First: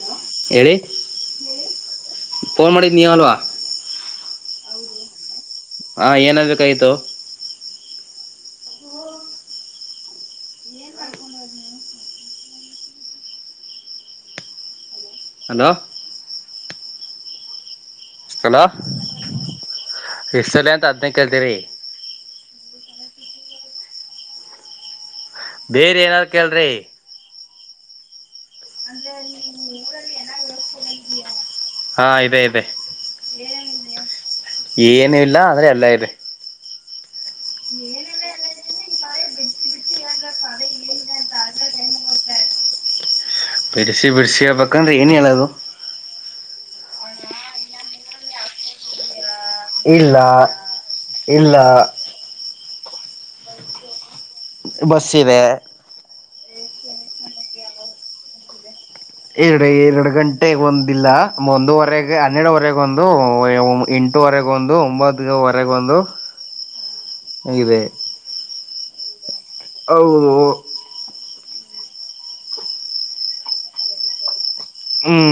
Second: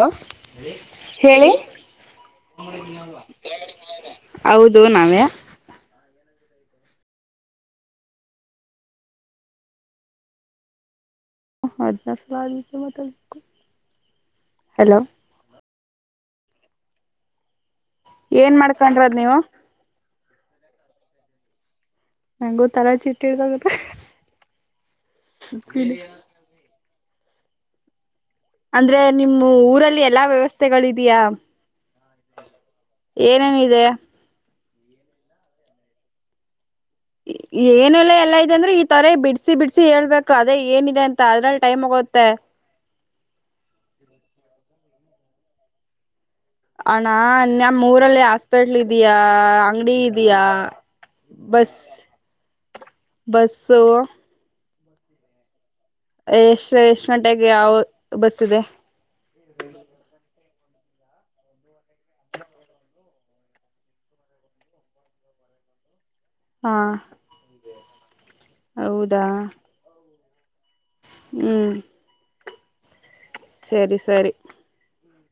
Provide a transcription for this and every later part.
ಲ ಹೇಳಿ ಹೇಳಿ ಫೋನ್ ಮಾಡಿದ್ ನೀವ ಅಲ್ವಾ ಹೌದು ನಾವೇ ಕೈದು ಸ ಮ ಹಲೋ ಹಲೋ ಏನ್ ಮಾಡ್ಕೊಂಡ್ರದ್ ನೀವು ಇಸಲಿ ಅಂತ ಅದನ್ನ ಕೇಳ್ತೀರಿ ನಂಗು ತರಾ ಚಿಟ್ಟಿ ಹಿಡ್ದೋಗ ಬೇರೆ ಏನಾದ್ರು ಕೇಳ್ರಿ ಅಂದ್ರೆ ನಿಮ್ಮ ಊರಲ್ಲಿ ಎಲ್ಲಾ ವ್ಯವಸ್ಥೆಗಳುಿದಯಾ ಹಾ ಇದೆ ಇದೆ ಏನು ಇಲ್ಲ ಆದ್ರೆ ಎಲ್ಲ ಇದೆ ಏನೆಲ್ಲಾ ಎಲ್ಲಾ ಇದಂದ್ರೆ ಈ ತರೆ ಬಿಡ್ಸಿ ಬಿಡ್ಸಿ ಹೇಳ್ಬೇಕು ಅದೇ ಏನಿದೆ ಅಂತ ಅದ್ರಲ್ಲಿ ಟೈಮ್ ಹೋಗುತ್ತೆ ಬಿಡಿಸಿ ಬಿಡಿಸಿಯ ಪಕ್ಕಂತ ಇನ ಅಲ್ಲದು ಅಣ ನಮ್ಮ್ ಊರಲ್ಲಿ ಹಾಸ್ಪೆಟ್ಲ್ ಇದಯಾ ಅಂಗಡಿ ಇಲ್ಲ ಇದಯಾ ಇಲ್ಲ ಬಸ್ ಬಸು ಬಸ್ಸ ಇದೆ ಎಷ್ಟು ಎಷ್ಟು ಗಂಟೆಗೆ ಯಾವ ಬಸ್ ಇದೆ ಎಡೆ ಎರಡು ಗಂಟೆ ಒಂದಿಲ್ಲ ಒಂದುವರೆಗೆ ಹನ್ನೆರಡವರೆಗ ಒಂದು ಎಂಟುವರೆಗ ಒಂದು ಒಂಬತ್ತು ಹೊರಗೆ ಬಂದು ಹಾ ಹೌದಾ ಹ ಹ್ಮ್ ಸರಿ ಸರಿ ಹ್ಮ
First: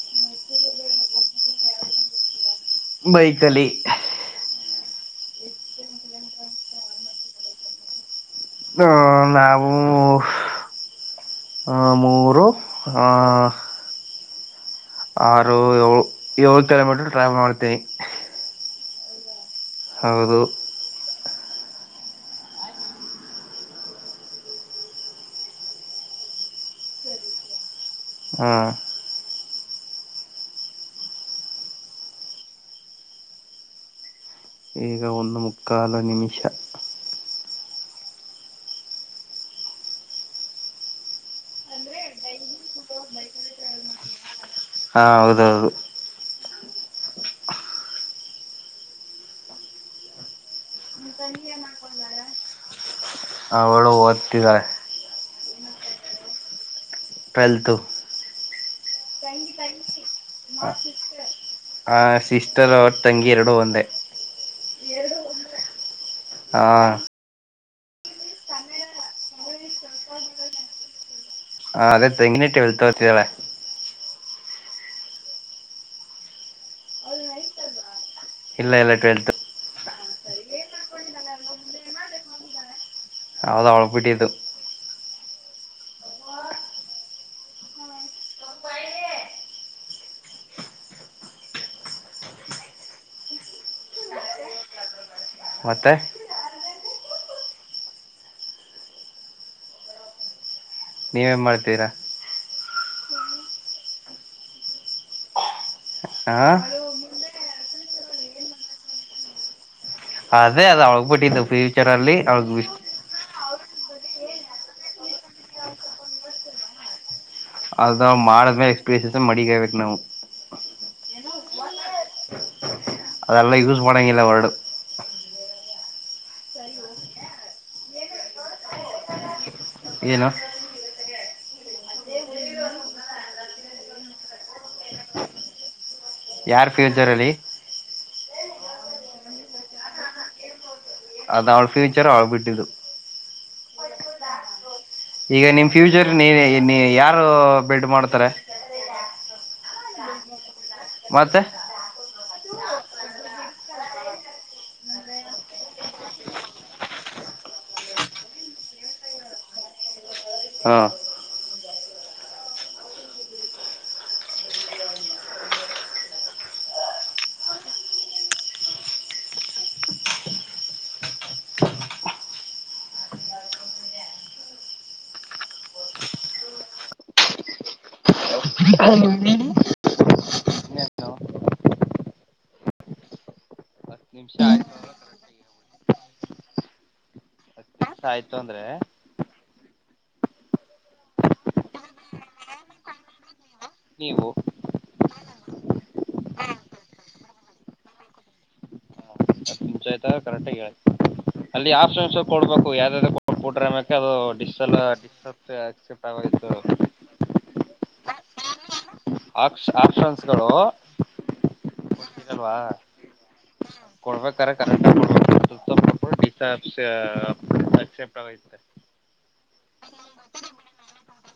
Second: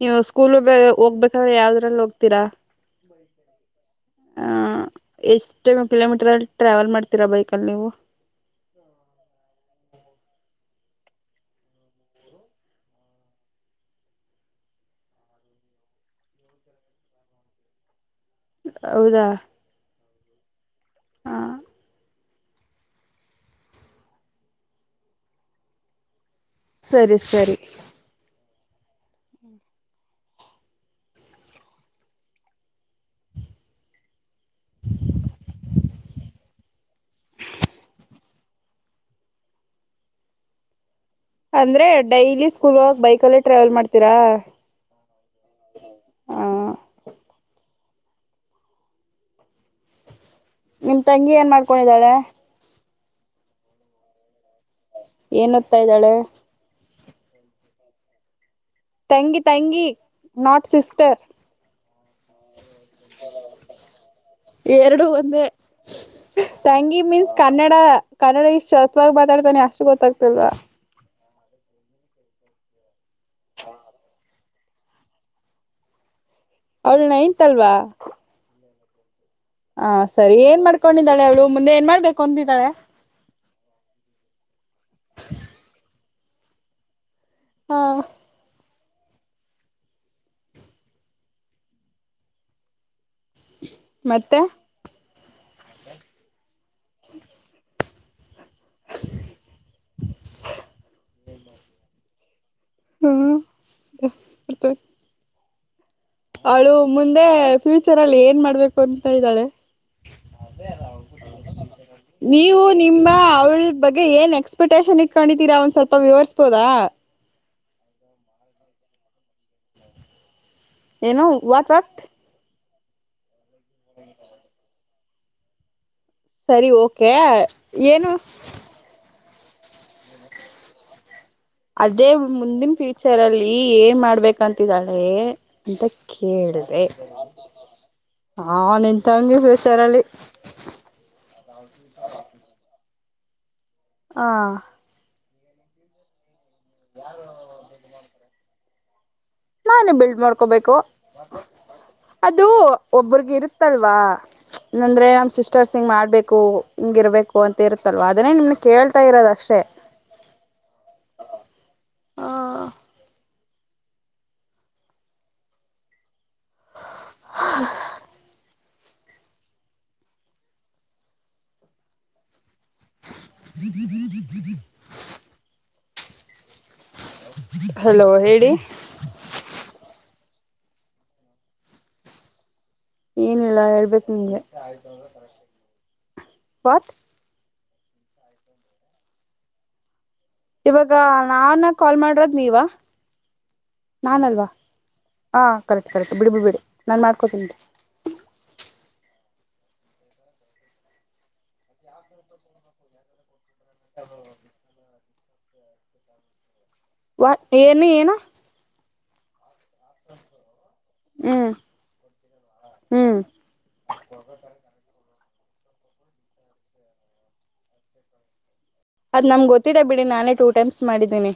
ನೀವು ಸ್ಕೂಲ್ ಹೋಗ್ಬೇಕಾದ್ರೆ ಯಾವ್ದ್ರಲ್ಲಿ ಹೋಗ್ತೀರಾ ಬೈಕಲಿ ಹ ಎಷ್ಟ ಕಿಲೋಮೀಟರ್ ಅಲ್ಲಿ ಟ್ರಾವೆಲ್ ಮಾಡ್ತೀರಾ ಬೈಕ್ಲ್ಲಿ ನೀವು ಹ ನಾ ಮೂರು ಆರು ಏಳು ಏಳು ಕಿಲೋಮೀಟರು ಟ್ರಾವೆಲ್ ಮಾಡ್ತೀನಿ ಹೌದಾ ಹೌದು ಹಾ ಸರಿ ಸರಿ ಹಾ ಈಗ ಒಂದು ಮುಕ್ಕಾಲು ನಿಮಿಷ [inaudible] ಅಂದ್ರೆ ಡೈಲಿ ಸ್ಕೂಲ್ ಬೈಕಲ್ಲೇ ಟ್ರಾವೆಲ್ ಮಾಡ್ತೀರಾ ಹಾ ಹೌದೌದು ಹ ನಿಮ್ ತಂಗಿ ಏನ್ ಮಾಡ್ಕೊಂಡಿದಾಳೆ ಅವಳು ಓದ್ತಿದ್ದಾರೆ ಏನತ್ತಾ ಇದ್ದಾಳೆ ಟೆಲ್ತ್ ತಂಗಿ ತಂಗಿ ನಾಟ್ ಹ ಸಿಸ್ಟರ್ ಆ ಸಿಸ್ಟರ್ ಅವ್ರ ತಂಗಿ ಎರಡು ಒಂದೇ ಎರಡು ಒಂದೇ ಹ ತಂಗಿ ಮೀನ್ಸ್ ಕನ್ನಡ ಕನ್ನಡ ಇಷ್ಟ ಸತ್ವಾಗಿ ಮಾತಾಡ್ತಾನೆ ಅಷ್ಟು ಗೊತ್ತಾಗ್ತಿಲ್ವಾ ಹ ಅದೇ ತಂಗ ಟ್ವೆಲ್ತ್ ಹೊತದಳ ಅವ್ಳ ನೈಂತಲ್ವಾ ಇಲ್ಲ ಇಲ್ಲ ಟ್ವೆಲ್ತ್ ಹಾ ಸರಿ ಏನ್ ಮಾಡ್ಕೊಂಡಿದ್ದಾಳ ಅವಳು ಮುಂದೆ ಏನ್ ಮಾಡ್ಬೇಕು ಅಂತಿದ್ದಾಳೆ ಅವದ ಒಳಪಟ್ಟತ್ತು [inaudible] ಹಾ ಮತ್ತೆ ಮತ್ತೆ [inaudible] ನೀವೇನ್ ಮಾಡ್ತೀರಾ ಹಾತ ಹ ಅವಳು ಮುಂದೆ ಫ್ಯೂಚರ್ ಅಲ್ಲಿ ಏನ್ ಮಾಡ್ಬೇಕು ಅಂತ ಇದ್ದಾರೆ ಅದೇ ಅದು ಅವಳಗ್ ಬಿಟ್ಟಿದ್ದು ಫ್ಯೂಚರ್ ಅಲ್ಲಿ ಅವಗ್ ನೀವು ಬಿ ನಿಮ್ಮ ಅವಳ ಬಗ್ಗೆ ಏನ್ ಎಕ್ಸ್ಪೆಕ್ಟೇಷನ್ ಇಟ್ಕೊಂಡಿದ್ದೀರಾ ಒಂದ್ ಸ್ವಲ್ಪ ವಿವರಿಸ್ಬೋದಾ ಅದಾವ ಮಾಡದ್ಮೇ ಎಕ್ಸ್ಪೀರಿಯನ್ಸ ಮಡಿಗಬೇಕಕ್ ನಾವು ಏನೋ ವಟ್ ವಟ್ ಅಲ್ಲ ಯೂಸ್ ಮಾಡಣಂಗಲ್ಲ ವರ್ಡ್ ಸರಿ ಓಕೆ ಏನು ಏನು ಅದೇ ಮುಂದಿನ ಫ್ಯೂಚರ್ ಅಲ್ಲಿ ಏನ್ ಮಾಡ್ಬೇಕಂತಿದ್ದಾಳೆ ಅಂತ ಯಾರ ಕೇಳಿದೆೆ ಫ್ಯೂಚರ್ ಅಲ್ಲಿ ಹ ನಿಂತಂಗೆ ಹಷಾರಲ್ಲಿ ಅದ ಆಳ್ಫಚರೆ ಅವಳ ಬಿಟ್ಟು ಹಾ ಈಗ ನಿಮ್ ಫ್ಯೂಚರ್ ನೀ ಯಾರು ಬಿಲ್ಡ್ ಮಾಡ್ತಾರೆ ನಾ ಬಿಲ್ಡ್ ಮಾಡ್ಕೋಬೇಕು ಮತ್ತೆ ಅದು ಒಬ್ರಗ ಇರುತ್ತಲ್ವಾ ಅಂದ್ರೆ ನಮ್ಮ ಸಿಸ್ಟರ್ಸ್ ಹಿಂಗ್ ಮಾಡ್ಬೇಕು ಹಿಂಗ ಇರ್ಬೇಕು ಅಂತ ಇರುತ್ತಲ್ವ ಅದನ್ನೇ ನಿಮ್ ಕೇಳ್ತಾ ಇರೋದ ಅಷ್ಟೇ [inaudible] ಹಾ ಹಲೋ ಹೇಳಿ ಏನಿಲ್ಲ ಹೇಳ್ಬೇಕು ನಿಮಿಷ ನಿಮ್ಗೆ ಆಯ್ತು ಪತ್ ಹತ್ತು ನಿಮಿಷ ಆಯ್ತು ಅಂದ್ರೆ ಇವಾಗ ನಾನ್ ಕಾಲ್ ಮಾಡ್ರದ ನೀವ ನೀವು ನಾನಲ್ವಾ ಹಾ ಕರೆಕ್ಟ್ ಕರೆಕ್ಟ್ ಬಿಡಿಬಡ್ಬಿಡಿ ನಾನು ಮಾಡ್ಕೋತೀನಿ [inaudible] ಪಂಚಾಯತ ಕರೆಕ್ಟಾಗಿ ಹೇಳಿ ಅಲ್ಲಿ ಆಪ್ಷನ್ಸ್ ಕೊಡ್ಬೇಕು ಯಾವ್ದ್ದ್ ಕೊಟ್ರ ಅದು ಡಕ್ಸೆಪ್ಟ ಆಗ ವ ಏನು ಏನ ಆಪ್ಷನ್ಸ್ಗಳುಲ್ವಾ ಹ್ಮ್ ಹ್ಮ್ ಕೊಡ್ಬೇಕಾರೆ ಕರೆಕ್ ಕ್ಸಪ್ಟ ಆ ಇ ಅದ್ ನಮ್ಗೆ ಗೊತ್ತಿದ್ದ ಬಿಡಿ ನಾನೇ ಟೂ ಟೈಮ್ಸ್ ಮಾಡಿದ್ದೀನಿ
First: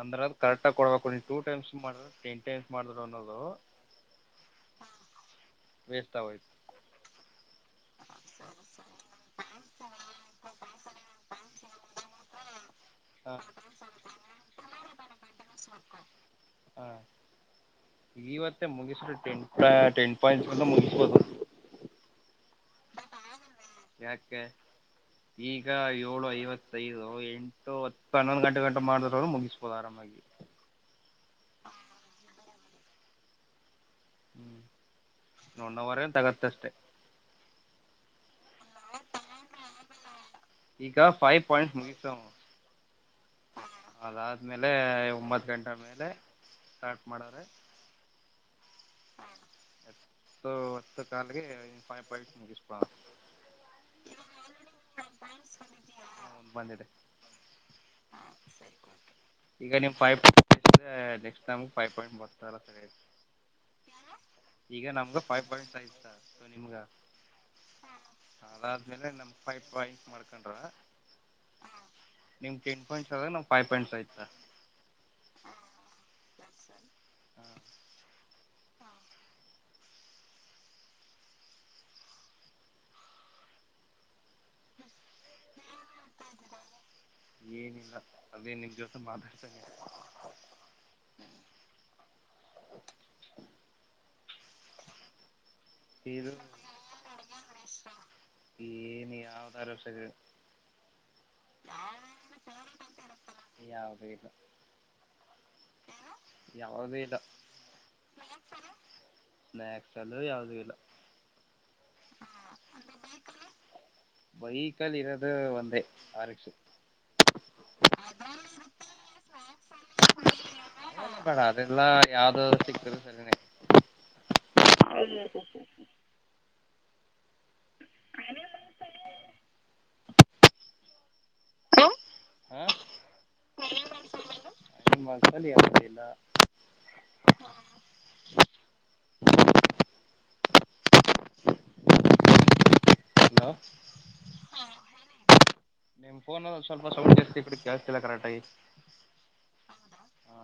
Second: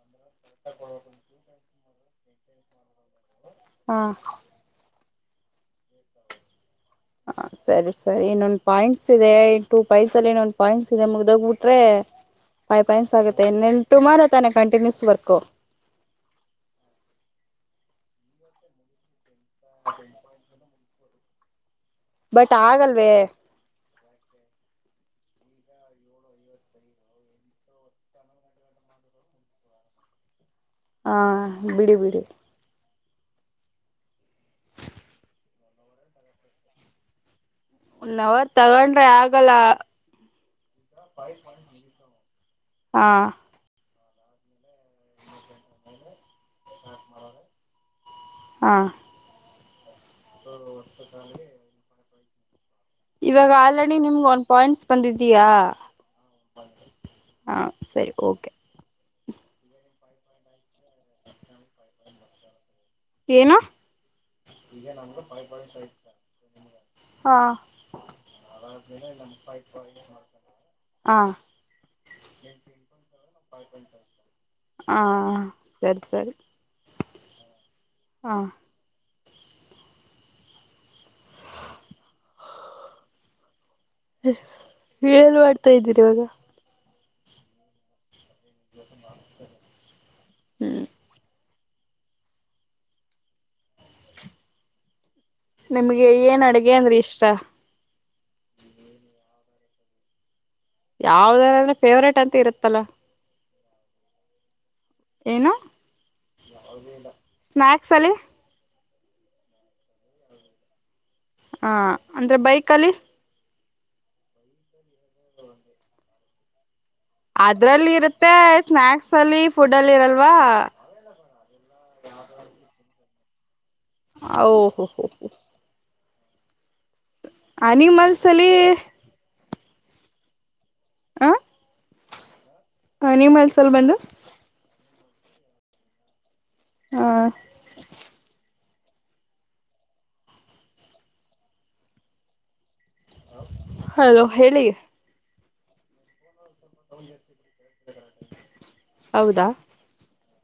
ಅಂದ್ರ ಅದು ಕಕ್ ಆಗ ಕೊಡ್ಬೇಕು ನೀವು ಟೂ ಟೈಮ್ಸ್ ಮಾಡ್ರ ಟೆನ್ ಟೈಮ್ ಮಾಡ್ ಅನ್ನೋದು ಹಾ ವೇಸ್ವಯತ ಹ ಸರಿ ಸರಿ ಇನ್ನೊಂದ್ ಪಾಯಿಂಟ್ಸ್ ಇದೆ ಟು ಪೈಸ ಅಲ್ಲಿ ಇನ್ನೊಂದ್ ಪಾಯಿಂಟ್ಸ್ ಇದೆ ಮುಗ್ದಗಬಟ್ರೆ ಪೈನ್ಸ್ ಆಗುತ್ತೆ ಇನ್ ಟುಮಾರೋ ತಾನೆ ಕಂಟಿನ್ಯೂಸ್ ವರ್ಕ್ ಹಾ ಈವತ್ತೆ ಮುಗಿಸ್ರೆ ಟೆನ್ ಟೆನ್ ಪಾಯಿಂಟ್ಸ್ಂತ ಮುಗಿಸ್ಬೋದು ಬಟ್ ಆಗಲ್ವೇ ಯಾಕೆ ಈಗ ಏಳು ಐವತ್ತಐದು ಎಂಟು ಹತ್ತು ಹನ್ನೊಂದು ಗಂಟೆ ಗಂಟ ಮಾಡಿದ್ರುನು ಮುಗಿಸ್ಬೋದು ಆರಾಮ [inaudible] [unintelligible] ಹಾ ಬಿಡಿ ಬಿಡಿ ಒಂದವರೇ ತಗತ್ತಷ್ಟೆ ಒಂದವರ್ ತಗೊಂಡ್ರೆ ಆಗಲ್ಲ ಈಗಾ ಫೈವ್ ಪಾಯಿಂಟ್ಸ್ ಮುಗಿಸು ಹಾ ಅದಾದ್ಮೇಲೆ ಒಂಬತ್ ಗಂಟೆ ಮೇಲೆ ಸ್ಟಾರ್ಟ್ ಮಾಡೋದು ಹಾ ಎಂಟು ಹತ್ತುಕಾಲ್ ಗೆ ಫೈವ್ ಪಾಯಿಂಟ್ಸ್ ಮುಗಿಸ್ಬ ಇವಾಗ ಆಲ್ರೆಡಿ ನಿಮ್ಗೆ ಒಂದ್ ಪಾಯಿಂಟ್ಸ್ ಬಂದಿದ್ದೀಯಾ ಒಂದು ಬಂದಿದೆ ಹಾ ಸರಿ ಓಕೆ ಈಗ ನಿಮ್ ಫೈವ್ ಪಾಯಿಂಟ್ಸ್ [unintelligible] ನೆಕ್ಸ್ಟ್ ನಮ್ಗ ಫೈವ್ ಪಾಯಿಂಟ್ ಬರ್ತ ಏನು ಈಗ ನಮ್ಗ ಫೈವ್ ಪಾಯಂಟ್ ಆಯತ ಸೊ ನಿಮ್ಗ ಹಾಂ ಅದಾದ್ಮೇಲೆ ನಮ್ ಫೈವ್ ಪಾಯಿಂಟ್ಸ್ ಮಾಡ್ಕೊಂಡ್ರ ಹಾಂ ನಿಮ್ಗ್ ಎಂಟು ಪಾಯಿಂಟ್ [unintelligible] ಫೈವ್ ಪಾಯಂಟ್ಸ್ ಆಯ್ತ ಹಾಂ ಸರಿ ಹ ಏನ್ ಮಾಡ್ತಾ ಇದ್ದೀರಿವಾಗ ಏನಿಲ್ಲ ಅದೇ ನಿಮ್ಮ ಜೋತೆ ಮಾತಾಡ್ತಾಇದೀನಲ್ವ ಹ್ಮ್ [inaudible] ನಿಮ್ಗೆ ಏನ್ ಅಡಗೆ ಅಂದ್ರೆ ಇಷ್ಟ ಏನು ಯಾವದರ ಅಷ್ಟೆ ಯಾವದಾರಂದ್ರೆ ಫೇವ್ರೇಟ್ ಅಂತ ಇರುತ್ತಲ್ಲ ಯಾವ್ದುಇಲ್ಲ ಏನು ಇಲ್ಲ ಸ್ನ್ಯಾಕ್ಸ್ ಅಲ್ಲಿ ಸ್ನ್ಯಾಕ್ಸಲ್ಲೂ ಯಾವ್ದು ಇಲ್ಲ ಹಾ ಅಂದ್ರೆ ಬೈಕಲ್ಲಿ ಬೈಕಲ್ ಇರದು ಒಂದೆ ಆರ್ ಎಕ್ ಅದ್ರಲ್ಲಿ ಇರುತ್ತೆ ಸ್ನ್ಯಾಕ್ಸ್ ಅಲ್ಲಿ ಫುಡ್ ಅಲ್ಲಿ ಇರಲ್ವಾ ಏಲ್ಲ ಯಾವ್ದೋ ಸಿಕ್ಕಿದ್ರೆ [unintelligible] ಓಹೋ ಹೋ ಅ ನಿ ಮನ್ಸಲ್ಲಿ ಹ ನಾ ಹ ನೀವು ಮನಸಲ್ಲಿ ಬಂದು ನಿಮ್ಮ ಮನ್ಸಲ್ಲಿ ಯಾವ್ದಾದ್ರೂ ಐತ ಹ ಹಲೋ ಹಲೋ ಹೇಳಿ ನಿಮ್ ಫೋನ್ ಸ್ವಲ್ಪ ಸೌಂಡ್ [unintelligible] ಜಾಸ್ತಿ ಇಲ್ಲ ಕರೆಕ್ಟಾಗಿ ಹೌದಾ ಹಾ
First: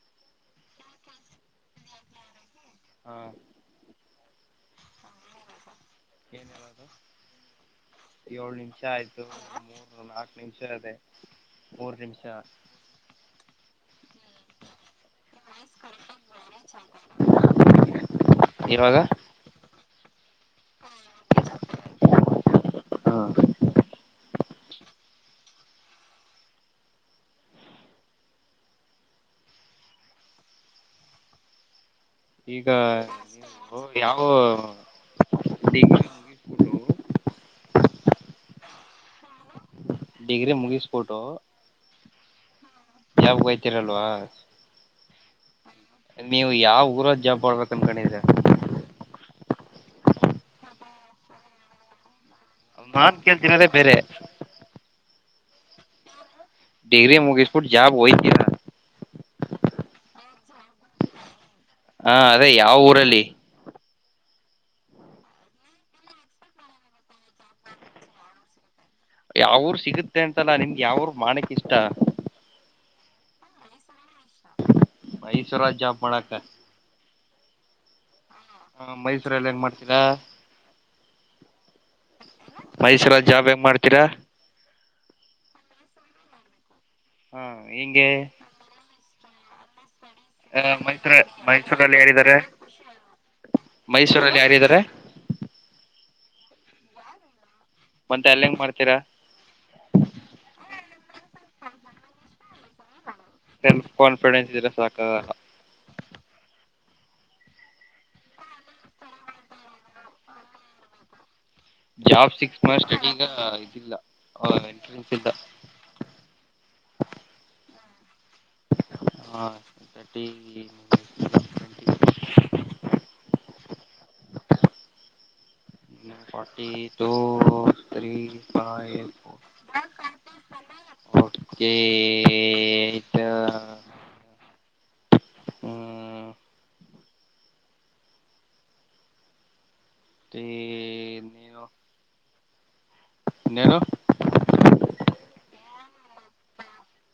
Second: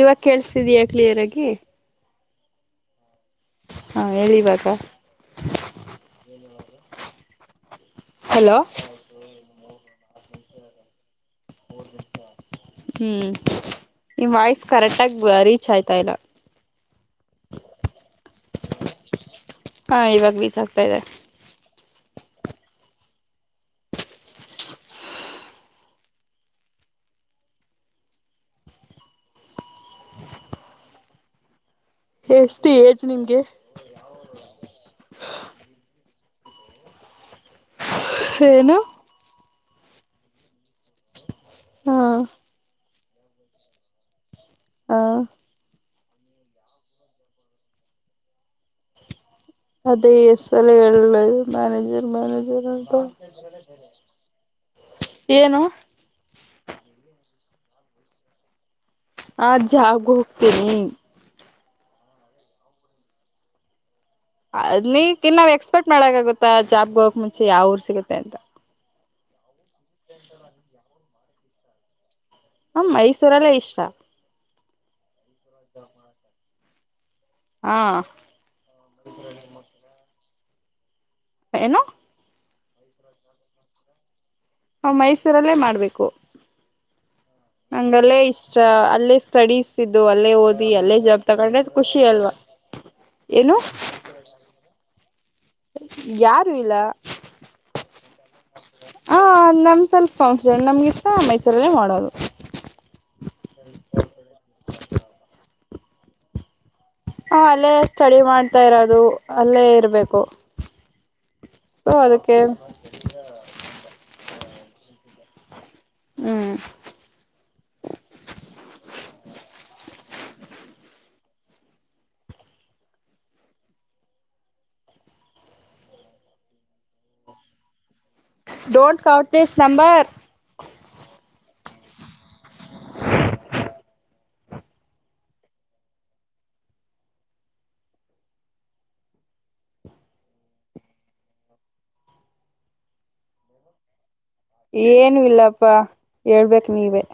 ಇವಾಗ ಕೆಳಸ್ತಿದಿಯ ಕ್ಲಿಯರ್ ಆಗಿ ಹಾ ಹಾ ಹೇಳಿವಾಗ [unintelligible] ಏಳ್ ಹಲೋ ನಿಮಿಷ ಆಯ್ತು [unintelligible] ನಾಲ್ಕು ನಿಮಿಷ ಅದೆ ಮೂರ್ ನಿಮಿಷ ಹ್ಮ್ ನಿ್ ವಾಯ್ಸ್ ಕರೆಕ್ಟ್ ಆಗ ರೀಚ್ ಆಯ್ತಾ ಇಲ್ಲ ಇವಾಗ ಹಾ ಇವಾಗ ರಿಚ್ ಆಗ್ತಾ ಇದೆ ಹಾ ಈಗ ಎಷ್ಟು ಏಜ್ ನಿಮ್ಗೆ ಯಾವ ಟ್ಟ ಏನು ಡಿಗ್ರಿ ಮುಗಿಸ್ಬೊಟ್ಟು ಹಾ ಯಾವ ಹಯ್ತಿೀರಲ್ವಾ ಹಾ ನೀವು ಯಾವ ಊರಲ್ಲಿ ಜಾಬ್ ಮಾಡಬೇಕಮ ಕಣಿದ ಅದೇ ಎಸ್ ಸಲ್ಲದು ಮ್ಯಾನೇಜರ್ ಮ್ಯಾನೇಜರ್ ಅಂತ ನಾನ್ ಕೆಲ್ ದಿನದೇ ಬೇರೆ ಏನು ಡಿಗ್ರಿ ಮುಗಿಸ್ಬಿಟ್ಟು ಜಾಬ್ಗೆ ಓಯ್ತೀರಾ ಅಜ್ ಜಾಗ ಹೋಗ್ತೇನೆ ಹಾ ಅದೇ ಯಾವ ಊರಲ್ಲಿ ಅ ನೀ ಇನ್ನಾವ್ ಎಕ್ಸ್ಪೆಕ್ಟ್ ಮಾಡಕಗುತ್ತಾ ಜಾಬ್ಗೆ ಹೋಗಕ ಮುಂಚೆ ಯಾವ ಊರ್ ಸಿಗುತ್ತೆ ಅಂತ ಯಾವ್ರ ಸಿಗುತ್ತೆ ಅಂತಲ್ಲಾ ನಿಮ್ಗೆ ಯಾವರು ಮಾಡಕ್ ಇಷ್ಟ ಹ ಮೈಸೂರಲ್ಲೇ ಇಷ್ಟ ಮೈಸೂರಲ್ಲೇ ಜಾಬ್ ಮಾಡಕ ಹಾ ಹಾ ಮೈಸೂರಲ್ಲಿ ಹೆಂಗ ಮಾಡ್ತೀರಾ ಏನು ಮೈಸೂರ ಜಾಬ್ ಹೆಂಗ ಮಾಡ್ತೀರಾ ಮೈಸೂರಲ್ಲೇ ಮಾಡ್ಬೇಕು ಹಾ ಹೆಂಗೆ ನಂಗಲ್ಲೇ ಇಷ್ಟ ಅಲ್ಲ ಸ್ಟಡೀಸ್ ಇದ್ದು ಅಲ್ಲೇ ಓದಿ ಅಲ್ಲೇ ಮೈಸೂರ ಜಾಬ್ ತಗೊಂಡ್ರೆ ಮೈಸೂರಲ್ಲಿ ಖುಷಿ ಅಲ್ವಾ ಯಾರಿದ್ದಾರೆ ಏನು ಮೈಸೂರಲ್ಲಿ ಯಾರಿದ್ದಾರೆ ಯಾರು ಇಲ್ಲ ಮತ್ತೆ ಅಲ್ಲ ಹೆಂಗ ಮಾಡ್ ಹ ನಮ್ ಸ್ವಲ್ಪ ಕಟ್ ನಮ್ಗೆ ಇಷ್ಟ ಮೈಸೂರಲ್ಲೇ ಮಾಡೋದು ಸೆಲ್ಫ್ ಕಾನ್ಫಿಡೆನ್ಸ್ ಇದ್ರ ಸಾಕದ ಹ ಅಲ್ಲೇ ಸ್ಟಡಿ ಮಾಡ್ತಾ ಇರೋದು ಅಲ್ಲೇ ಇರ್ಬೇಕು ಸೊ ಜಾಬ್ ಅದಕ್ಕೆ ಸಿಕ್ಸ್ ಮ ಸ್ಟಡಿಗ ಇದಿಲ್ಲ ಎಂಟ್ರೆನ್ಸ್ ಇಲ್ಲ ಹ್ಮ್ ಹ forty two three don't five count this number ತಾ ಹ್ಮ ಇನೆನು ಏನು ಇಲ್ಲಪ್ಪಾ ಹೇಳ್ಬೇಕು ನೀವೇ